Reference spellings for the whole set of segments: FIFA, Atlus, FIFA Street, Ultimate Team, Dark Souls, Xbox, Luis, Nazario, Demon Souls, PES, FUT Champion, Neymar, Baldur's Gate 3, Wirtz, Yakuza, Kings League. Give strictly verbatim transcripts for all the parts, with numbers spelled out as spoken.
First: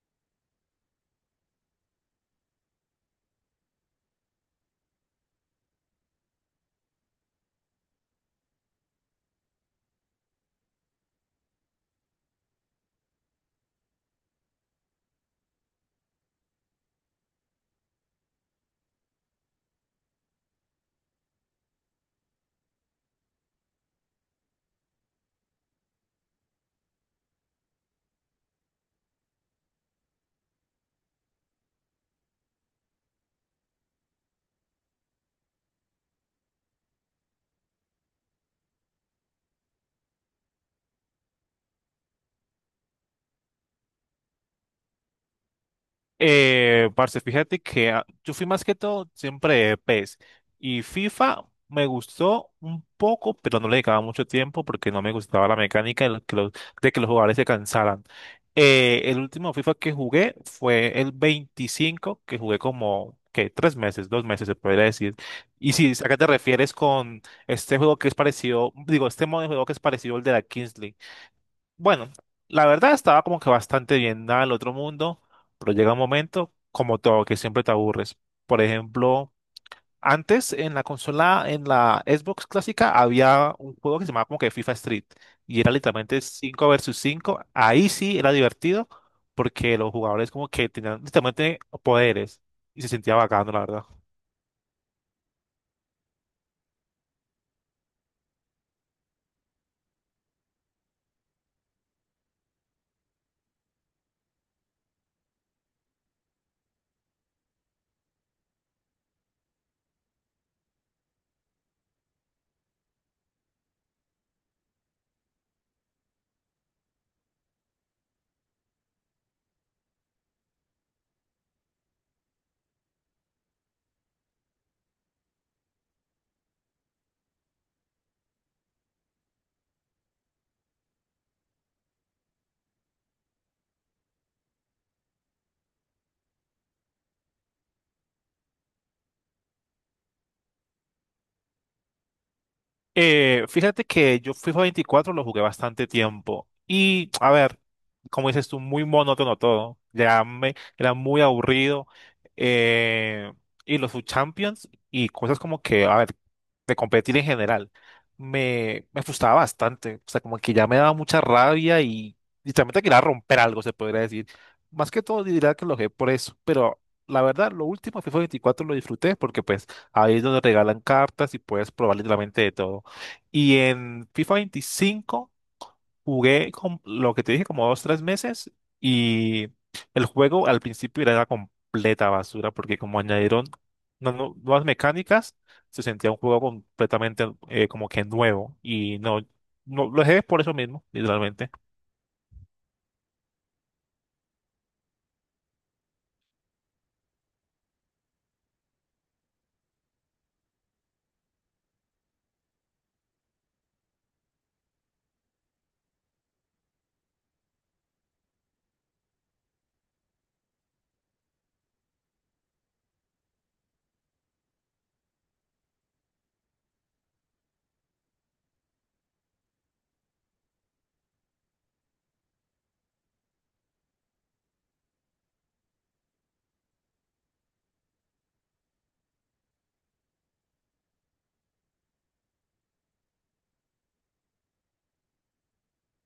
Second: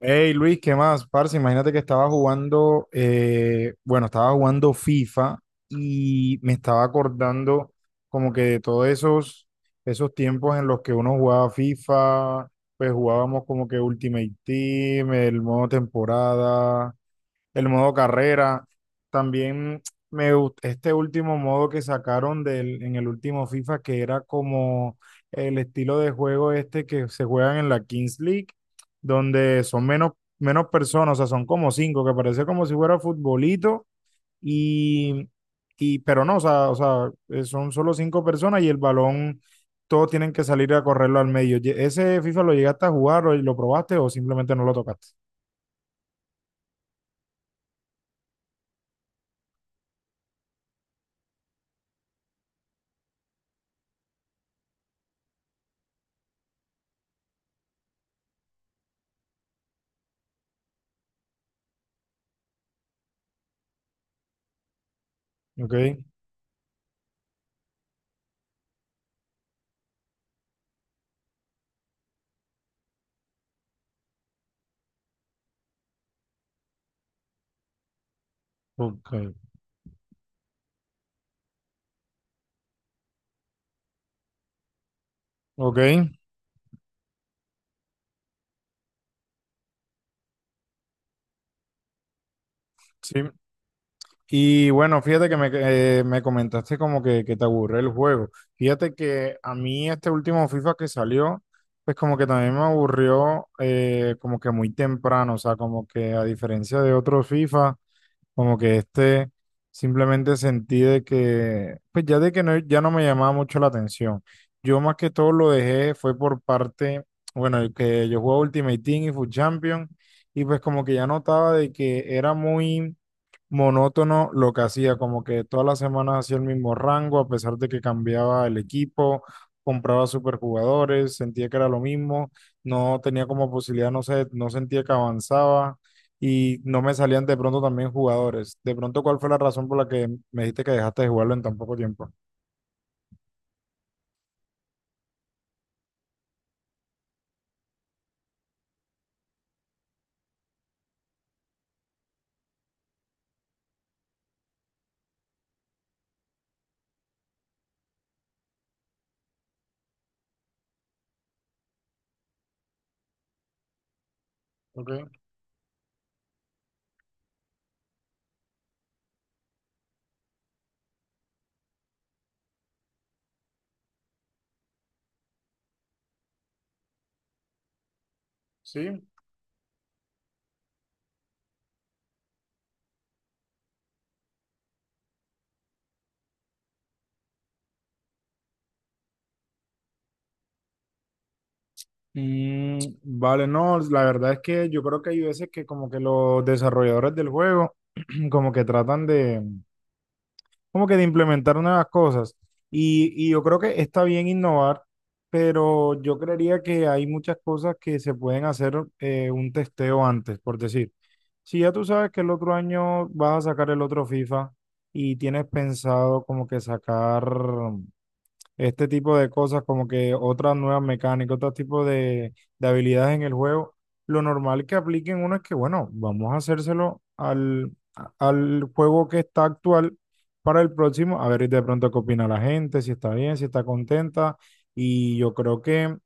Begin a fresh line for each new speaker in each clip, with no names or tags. Hey Luis, ¿qué más? Parce, imagínate que estaba jugando, eh, bueno, estaba jugando FIFA y me estaba acordando como que de todos esos, esos tiempos en los que uno jugaba FIFA. Pues jugábamos como que Ultimate Team, el modo temporada, el modo carrera. También me gust- este último modo que sacaron del, en el último FIFA, que era como el estilo de juego este que se juegan en la Kings League, donde son menos, menos personas. O sea, son como cinco, que parece como si fuera futbolito, y, y pero no, o sea, o sea, eh, son solo cinco personas y el balón, todos tienen que salir a correrlo al medio. Ye- ¿Ese FIFA lo llegaste a jugar o lo probaste o simplemente no lo tocaste?
Eh, parce, fíjate que ah, yo fui más que todo siempre de PES y FIFA me gustó un poco, pero no le dedicaba mucho tiempo porque no me gustaba la mecánica de, lo- que los de que los jugadores se cansaran. Eh, el último FIFA que jugué fue el veinticinco, que jugué como, que Tres meses, dos meses se podría decir. Y
Ok,
si acá te refieres con este juego que es parecido, digo, este modo de juego que es parecido al de la Kings, bueno, la verdad estaba como que bastante bien, nada del otro mundo, pero llega un momento, como todo, que siempre te aburres. Por
ok,
ejemplo, antes en la consola, en la Xbox clásica, había un juego que se llamaba como que FIFA Street y era
ok.
literalmente cinco versus cinco. Ahí sí era divertido porque los jugadores como que tenían literalmente poderes y se sentía
Sí,
bacano, la verdad.
y bueno, fíjate que me, eh, me comentaste como que, que te aburre el juego. Fíjate que a mí este último FIFA que salió, pues como que también me aburrió eh, como que muy temprano. O sea, como que a diferencia de otros FIFA, como que este simplemente sentí de que, pues ya de que no, ya no me llamaba mucho la atención. Yo más que todo lo dejé fue por parte, bueno, el que yo jugaba Ultimate Team y FUT Champion, y pues como que ya notaba de que era muy monótono lo que hacía, como que todas las semanas hacía el mismo rango, a pesar de que cambiaba el equipo, compraba superjugadores, sentía que era lo mismo, no tenía como posibilidad, no sé, no sentía que avanzaba y no me salían de pronto también jugadores. De pronto, ¿cuál fue la razón por la que me dijiste que dejaste de jugarlo en tan poco tiempo?
Eh, fíjate que yo FIFA veinticuatro lo jugué bastante tiempo y, a ver, como dices tú, muy monótono todo, ya me, era muy aburrido, eh, y los subchampions y cosas como que, a ver, de competir en general, me, me frustraba bastante, o sea, como que ya me daba mucha rabia y literalmente quería romper algo, se podría decir.
Ok,
Más que todo diría que lo jugué por eso, pero la verdad, lo último FIFA veinticuatro lo disfruté porque pues ahí es donde regalan cartas y puedes probar literalmente de todo. Y en FIFA veinticinco jugué con lo que te dije como dos, tres meses
sí.
y el juego al principio era una completa basura porque como añadieron unas nu- nuevas mecánicas, se sentía un juego completamente, eh, como que nuevo y no, no lo dejé por eso mismo, literalmente.
Mm, vale, no, la verdad es que yo creo que hay veces que como que los desarrolladores del juego como que tratan de como que de implementar nuevas cosas. Y, y yo creo que está bien innovar, pero yo creería que hay muchas cosas que se pueden hacer eh, un testeo antes, por decir. Si ya tú sabes que el otro año vas a sacar el otro FIFA y tienes pensado como que sacar este tipo de cosas, como que otras nuevas mecánicas, otro tipo de, de habilidades en el juego, lo normal que apliquen uno es que, bueno, vamos a hacérselo al, a- al juego que está actual para el próximo, a ver de pronto qué opina la gente, si está bien, si está contenta, y yo creo que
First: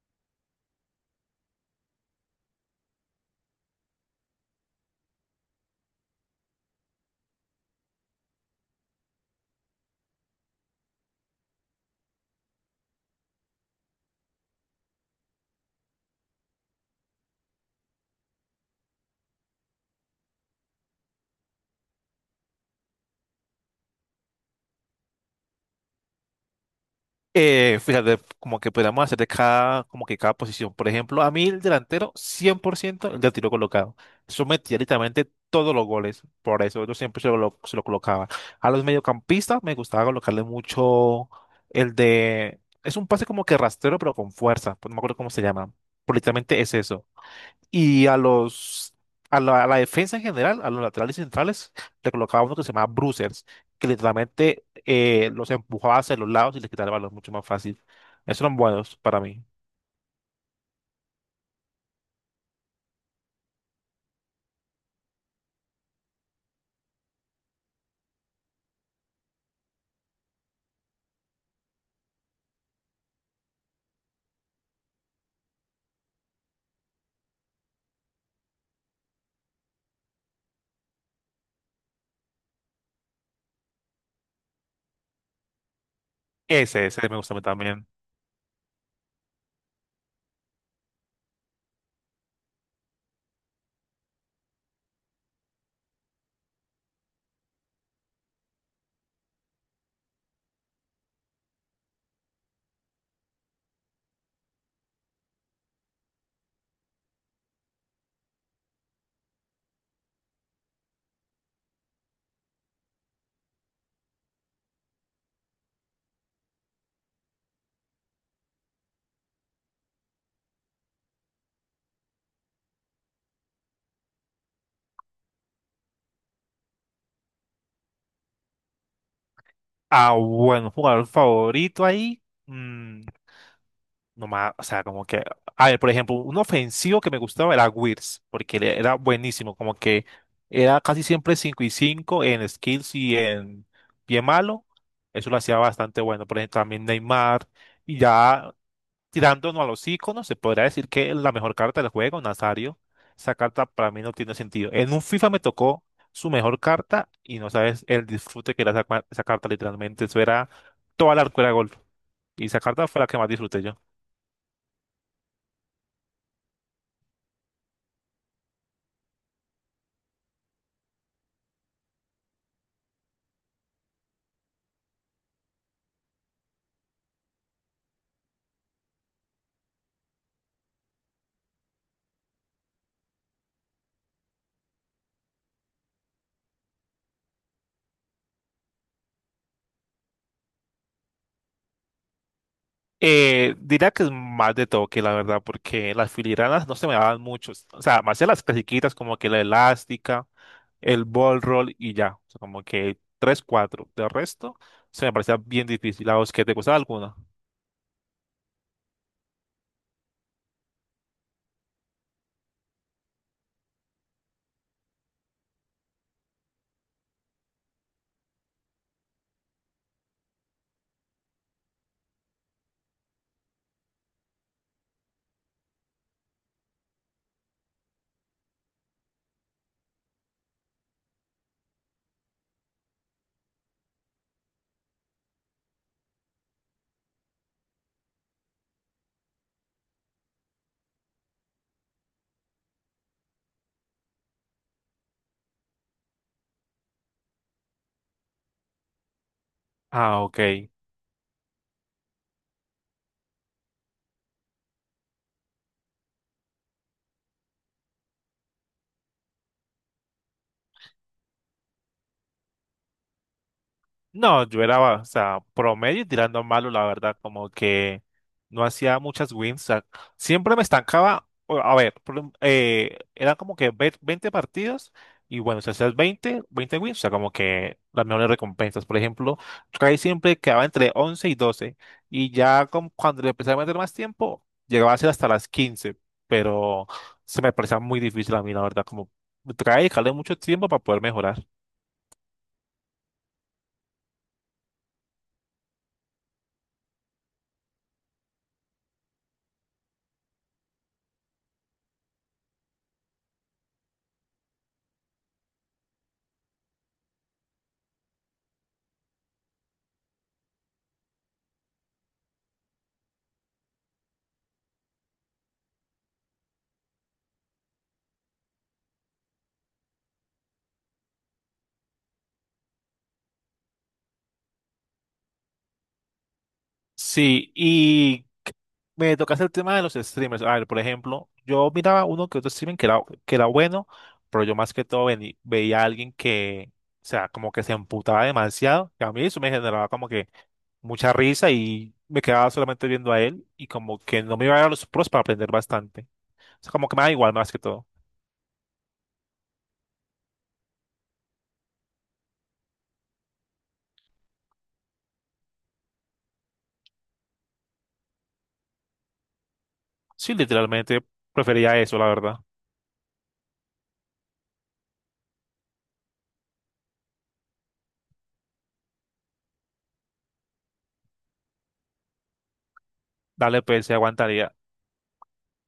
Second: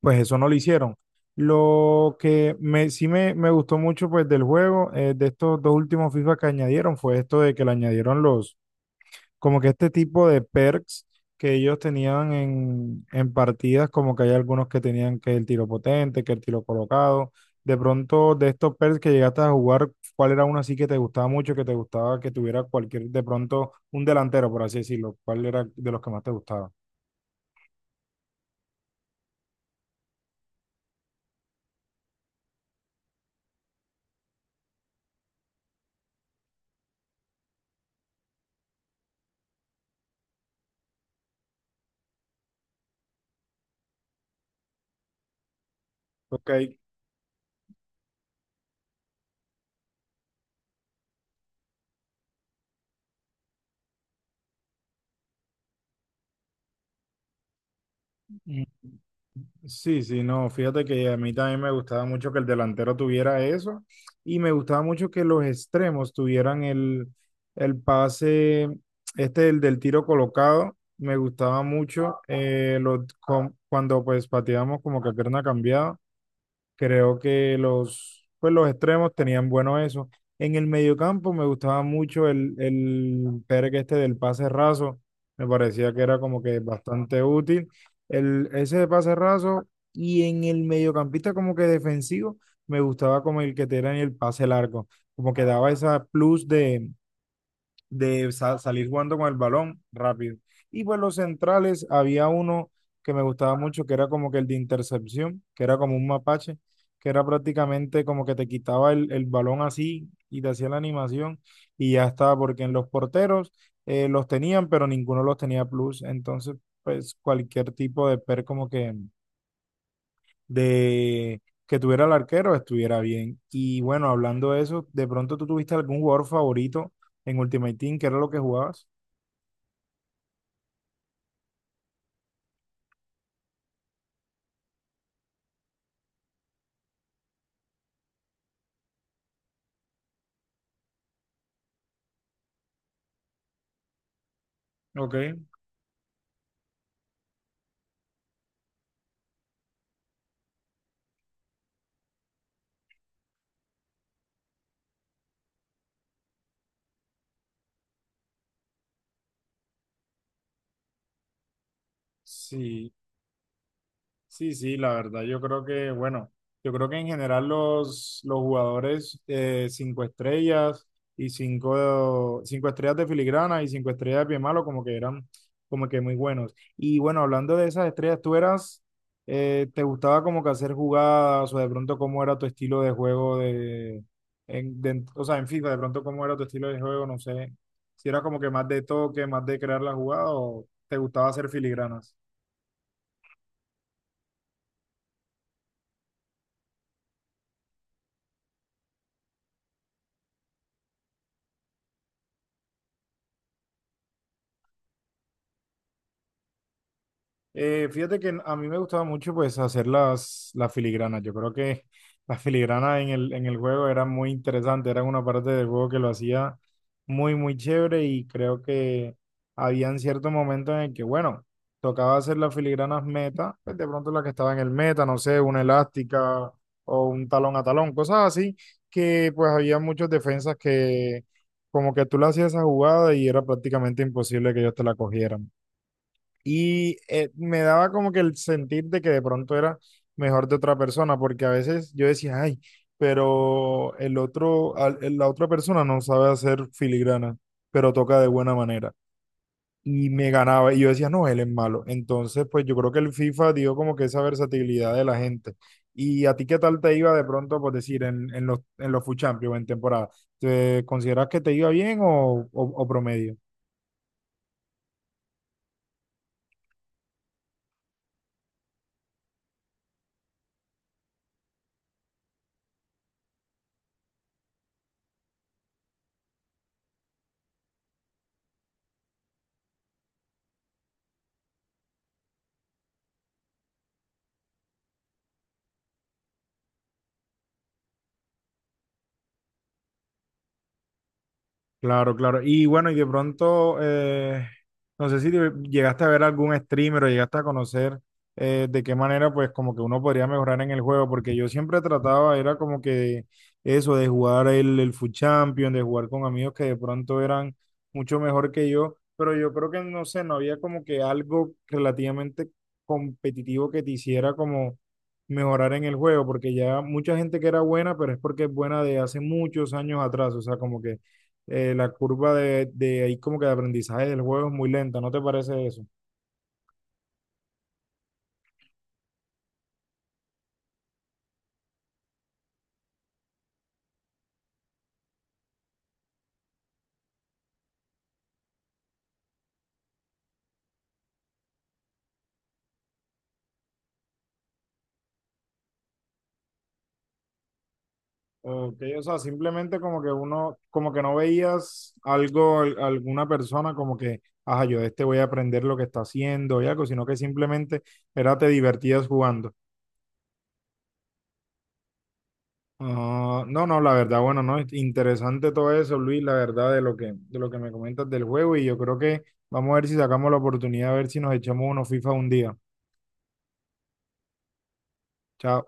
pues eso no lo hicieron. Lo que me, sí me, me gustó mucho pues del juego, eh, de estos dos últimos FIFA que añadieron, fue esto de que le añadieron los como que este tipo de perks que ellos tenían en, en partidas, como que hay algunos que tenían que el tiro potente, que el tiro colocado. De pronto, de estos perks que llegaste a jugar, ¿cuál era uno así que te gustaba mucho, que te gustaba que tuviera cualquier, de pronto, un delantero, por así decirlo? ¿Cuál era de los que más te gustaba?
Eh, fíjate, como que podríamos hacer de cada, como que cada posición. Por ejemplo, a mí el delantero, cien por ciento el de tiro colocado. Eso metía literalmente todos los goles. Por eso yo siempre se lo, se lo colocaba. A los mediocampistas me gustaba colocarle mucho el de Es un pase como que rastrero, pero con fuerza. Pues no me acuerdo cómo se llama. Pero
Ok.
literalmente es eso. Y a los a la, a la defensa en general, a los laterales y centrales, le colocaba uno que se llamaba bruisers, que literalmente, eh, los empujaba hacia los lados y les quitaba el balón mucho más fácil. Esos eran buenos para mí.
Sí, sí, no, fíjate que a mí también me gustaba mucho que el delantero tuviera eso y me gustaba mucho que los extremos tuvieran el, el pase, este el del tiro colocado. Me gustaba mucho eh, lo- con- cuando pues pateábamos como que a pierna cambiada. Creo que los, pues los extremos tenían bueno eso. En el mediocampo me gustaba mucho el, el Pérez este del pase raso. Me parecía que era como que
Ese, ese me
bastante
gusta a mí
útil.
también.
El, ese de pase raso y en el mediocampista como que defensivo me gustaba como el que te era en el pase largo. Como que daba esa plus de, de sa- salir jugando con el balón rápido. Y pues los centrales, había uno que me gustaba mucho, que era como que el de intercepción, que era como un mapache, que era prácticamente como que te quitaba el, el balón así y te hacía la animación y ya estaba, porque en los porteros eh, los tenían, pero ninguno los tenía plus. Entonces, pues cualquier tipo de per como que de que tuviera el arquero estuviera bien. Y bueno, hablando de eso, de pronto tú tuviste algún jugador favorito en Ultimate Team, ¿qué era lo que jugabas?
Ah, bueno, jugador favorito ahí. mm, Nomás, o sea, como que, a ver, por ejemplo, un ofensivo que me gustaba era Wirtz, porque le- era buenísimo, como que era casi siempre cinco y cinco en skills y en pie malo,
Ok,
eso lo hacía bastante bueno, por ejemplo, también Neymar, y ya tirándonos a los iconos, se podría decir que la mejor carta del juego, Nazario, esa carta para mí no tiene sentido. En un FIFA me tocó su mejor carta y no sabes el disfrute que era esa, cua- esa carta, literalmente, eso era toda la arcuera de gol, y esa carta
sí,
fue la que más disfruté yo.
sí, sí, la verdad, yo creo que, bueno, yo creo que en general los, los jugadores eh, cinco estrellas y cinco, cinco estrellas de filigrana y cinco estrellas de pie malo como que eran como que muy buenos. Y bueno, hablando de esas estrellas, tú eras, eh, ¿te gustaba como que hacer jugadas o de pronto cómo era tu estilo de juego de, en, de- o sea, en FIFA, de pronto cómo era tu estilo de juego, no sé, si era como que más de toque, más de crear la jugada o te gustaba hacer filigranas?
Eh, diría que es más de toque, la verdad, porque las filigranas no se me daban mucho. O sea, me hacía las clasiquitas como que la elástica, el ball roll y ya. O sea, como que tres, cuatro. De resto, se me parecía bien difícil. ¿A vos qué te gustaba alguna?
Eh, fíjate que a mí me gustaba mucho pues hacer las, las filigranas. Yo creo que las filigranas en el, en el juego eran muy interesantes, eran una parte del juego que lo hacía muy, muy chévere y creo que habían ciertos momentos en el que, bueno, tocaba hacer las filigranas meta, pues de pronto las que estaban en el meta, no sé, una elástica o un talón a talón, cosas así, que pues había muchas defensas que como que tú le hacías esa jugada y era prácticamente imposible que ellos te la cogieran y eh, me daba como que el sentir de que de pronto era mejor de otra persona, porque a veces yo decía, ay, pero el otro, al- el- la otra persona no sabe hacer filigrana, pero toca de buena manera. Y
Ah,
me
ok.
ganaba, y yo decía, no, él es malo. Entonces, pues yo creo que el FIFA dio como que esa versatilidad de la gente. ¿Y a ti qué tal te iba de pronto, por decir, en, en los, en los FUT Champions, en temporada? ¿Te consideras que te iba bien o, o o promedio?
No, yo era, o sea, promedio y tirando a malo, la verdad, como que no hacía muchas wins. O sea, siempre me estancaba, o- a ver, por un- eh, eran como que ve- veinte partidos y bueno, si hacías veinte, veinte wins, o sea, como que las mejores recompensas. Por ejemplo, Trey siempre quedaba entre once y doce y ya con- cuando le empecé a meter más tiempo, llegaba a ser hasta las quince, pero se me parecía muy difícil a mí, la verdad, como Try y dejarle mucho tiempo para poder mejorar.
Claro, claro. Y bueno, y de pronto, eh, no sé si te- llegaste a ver algún streamer o llegaste a conocer eh, de qué manera, pues como que uno podría mejorar en el juego, porque yo siempre trataba, era como que eso, de jugar el, el FUT Champion, de jugar con amigos que de pronto eran mucho mejor que yo, pero yo creo que, no sé, no había como que algo relativamente competitivo que te hiciera como mejorar en el juego, porque ya mucha gente que era buena, pero es porque es buena de hace muchos años atrás, o sea, como que eh, la curva de, de ahí como que de aprendizaje del juego es muy lenta, ¿no te parece eso?
Sí, y me tocaste el tema de los streamers. A ver, por ejemplo, yo miraba uno que otro streaming que era, que era bueno, pero yo más que todo veni- veía a alguien que, o sea, como que se emputaba demasiado. Que a mí eso me generaba como que mucha risa y me quedaba solamente viendo a él y como que no me iba a dar los pros para aprender bastante. O sea, como que me da igual más que todo.
Ok, o sea, simplemente como que uno, como que no veías algo, al- alguna persona como que, ajá, yo de este voy a aprender lo que está haciendo y algo, sino que simplemente era te divertías jugando.
Sí, literalmente prefería eso, la verdad.
Ah, no, no, la verdad, bueno, no, es interesante todo eso, Luis, la verdad de lo que, de lo que me comentas del juego y yo creo que vamos a ver si sacamos la oportunidad, a ver si nos echamos unos FIFA un día.
Dale, pues, se aguantaría.
Chao.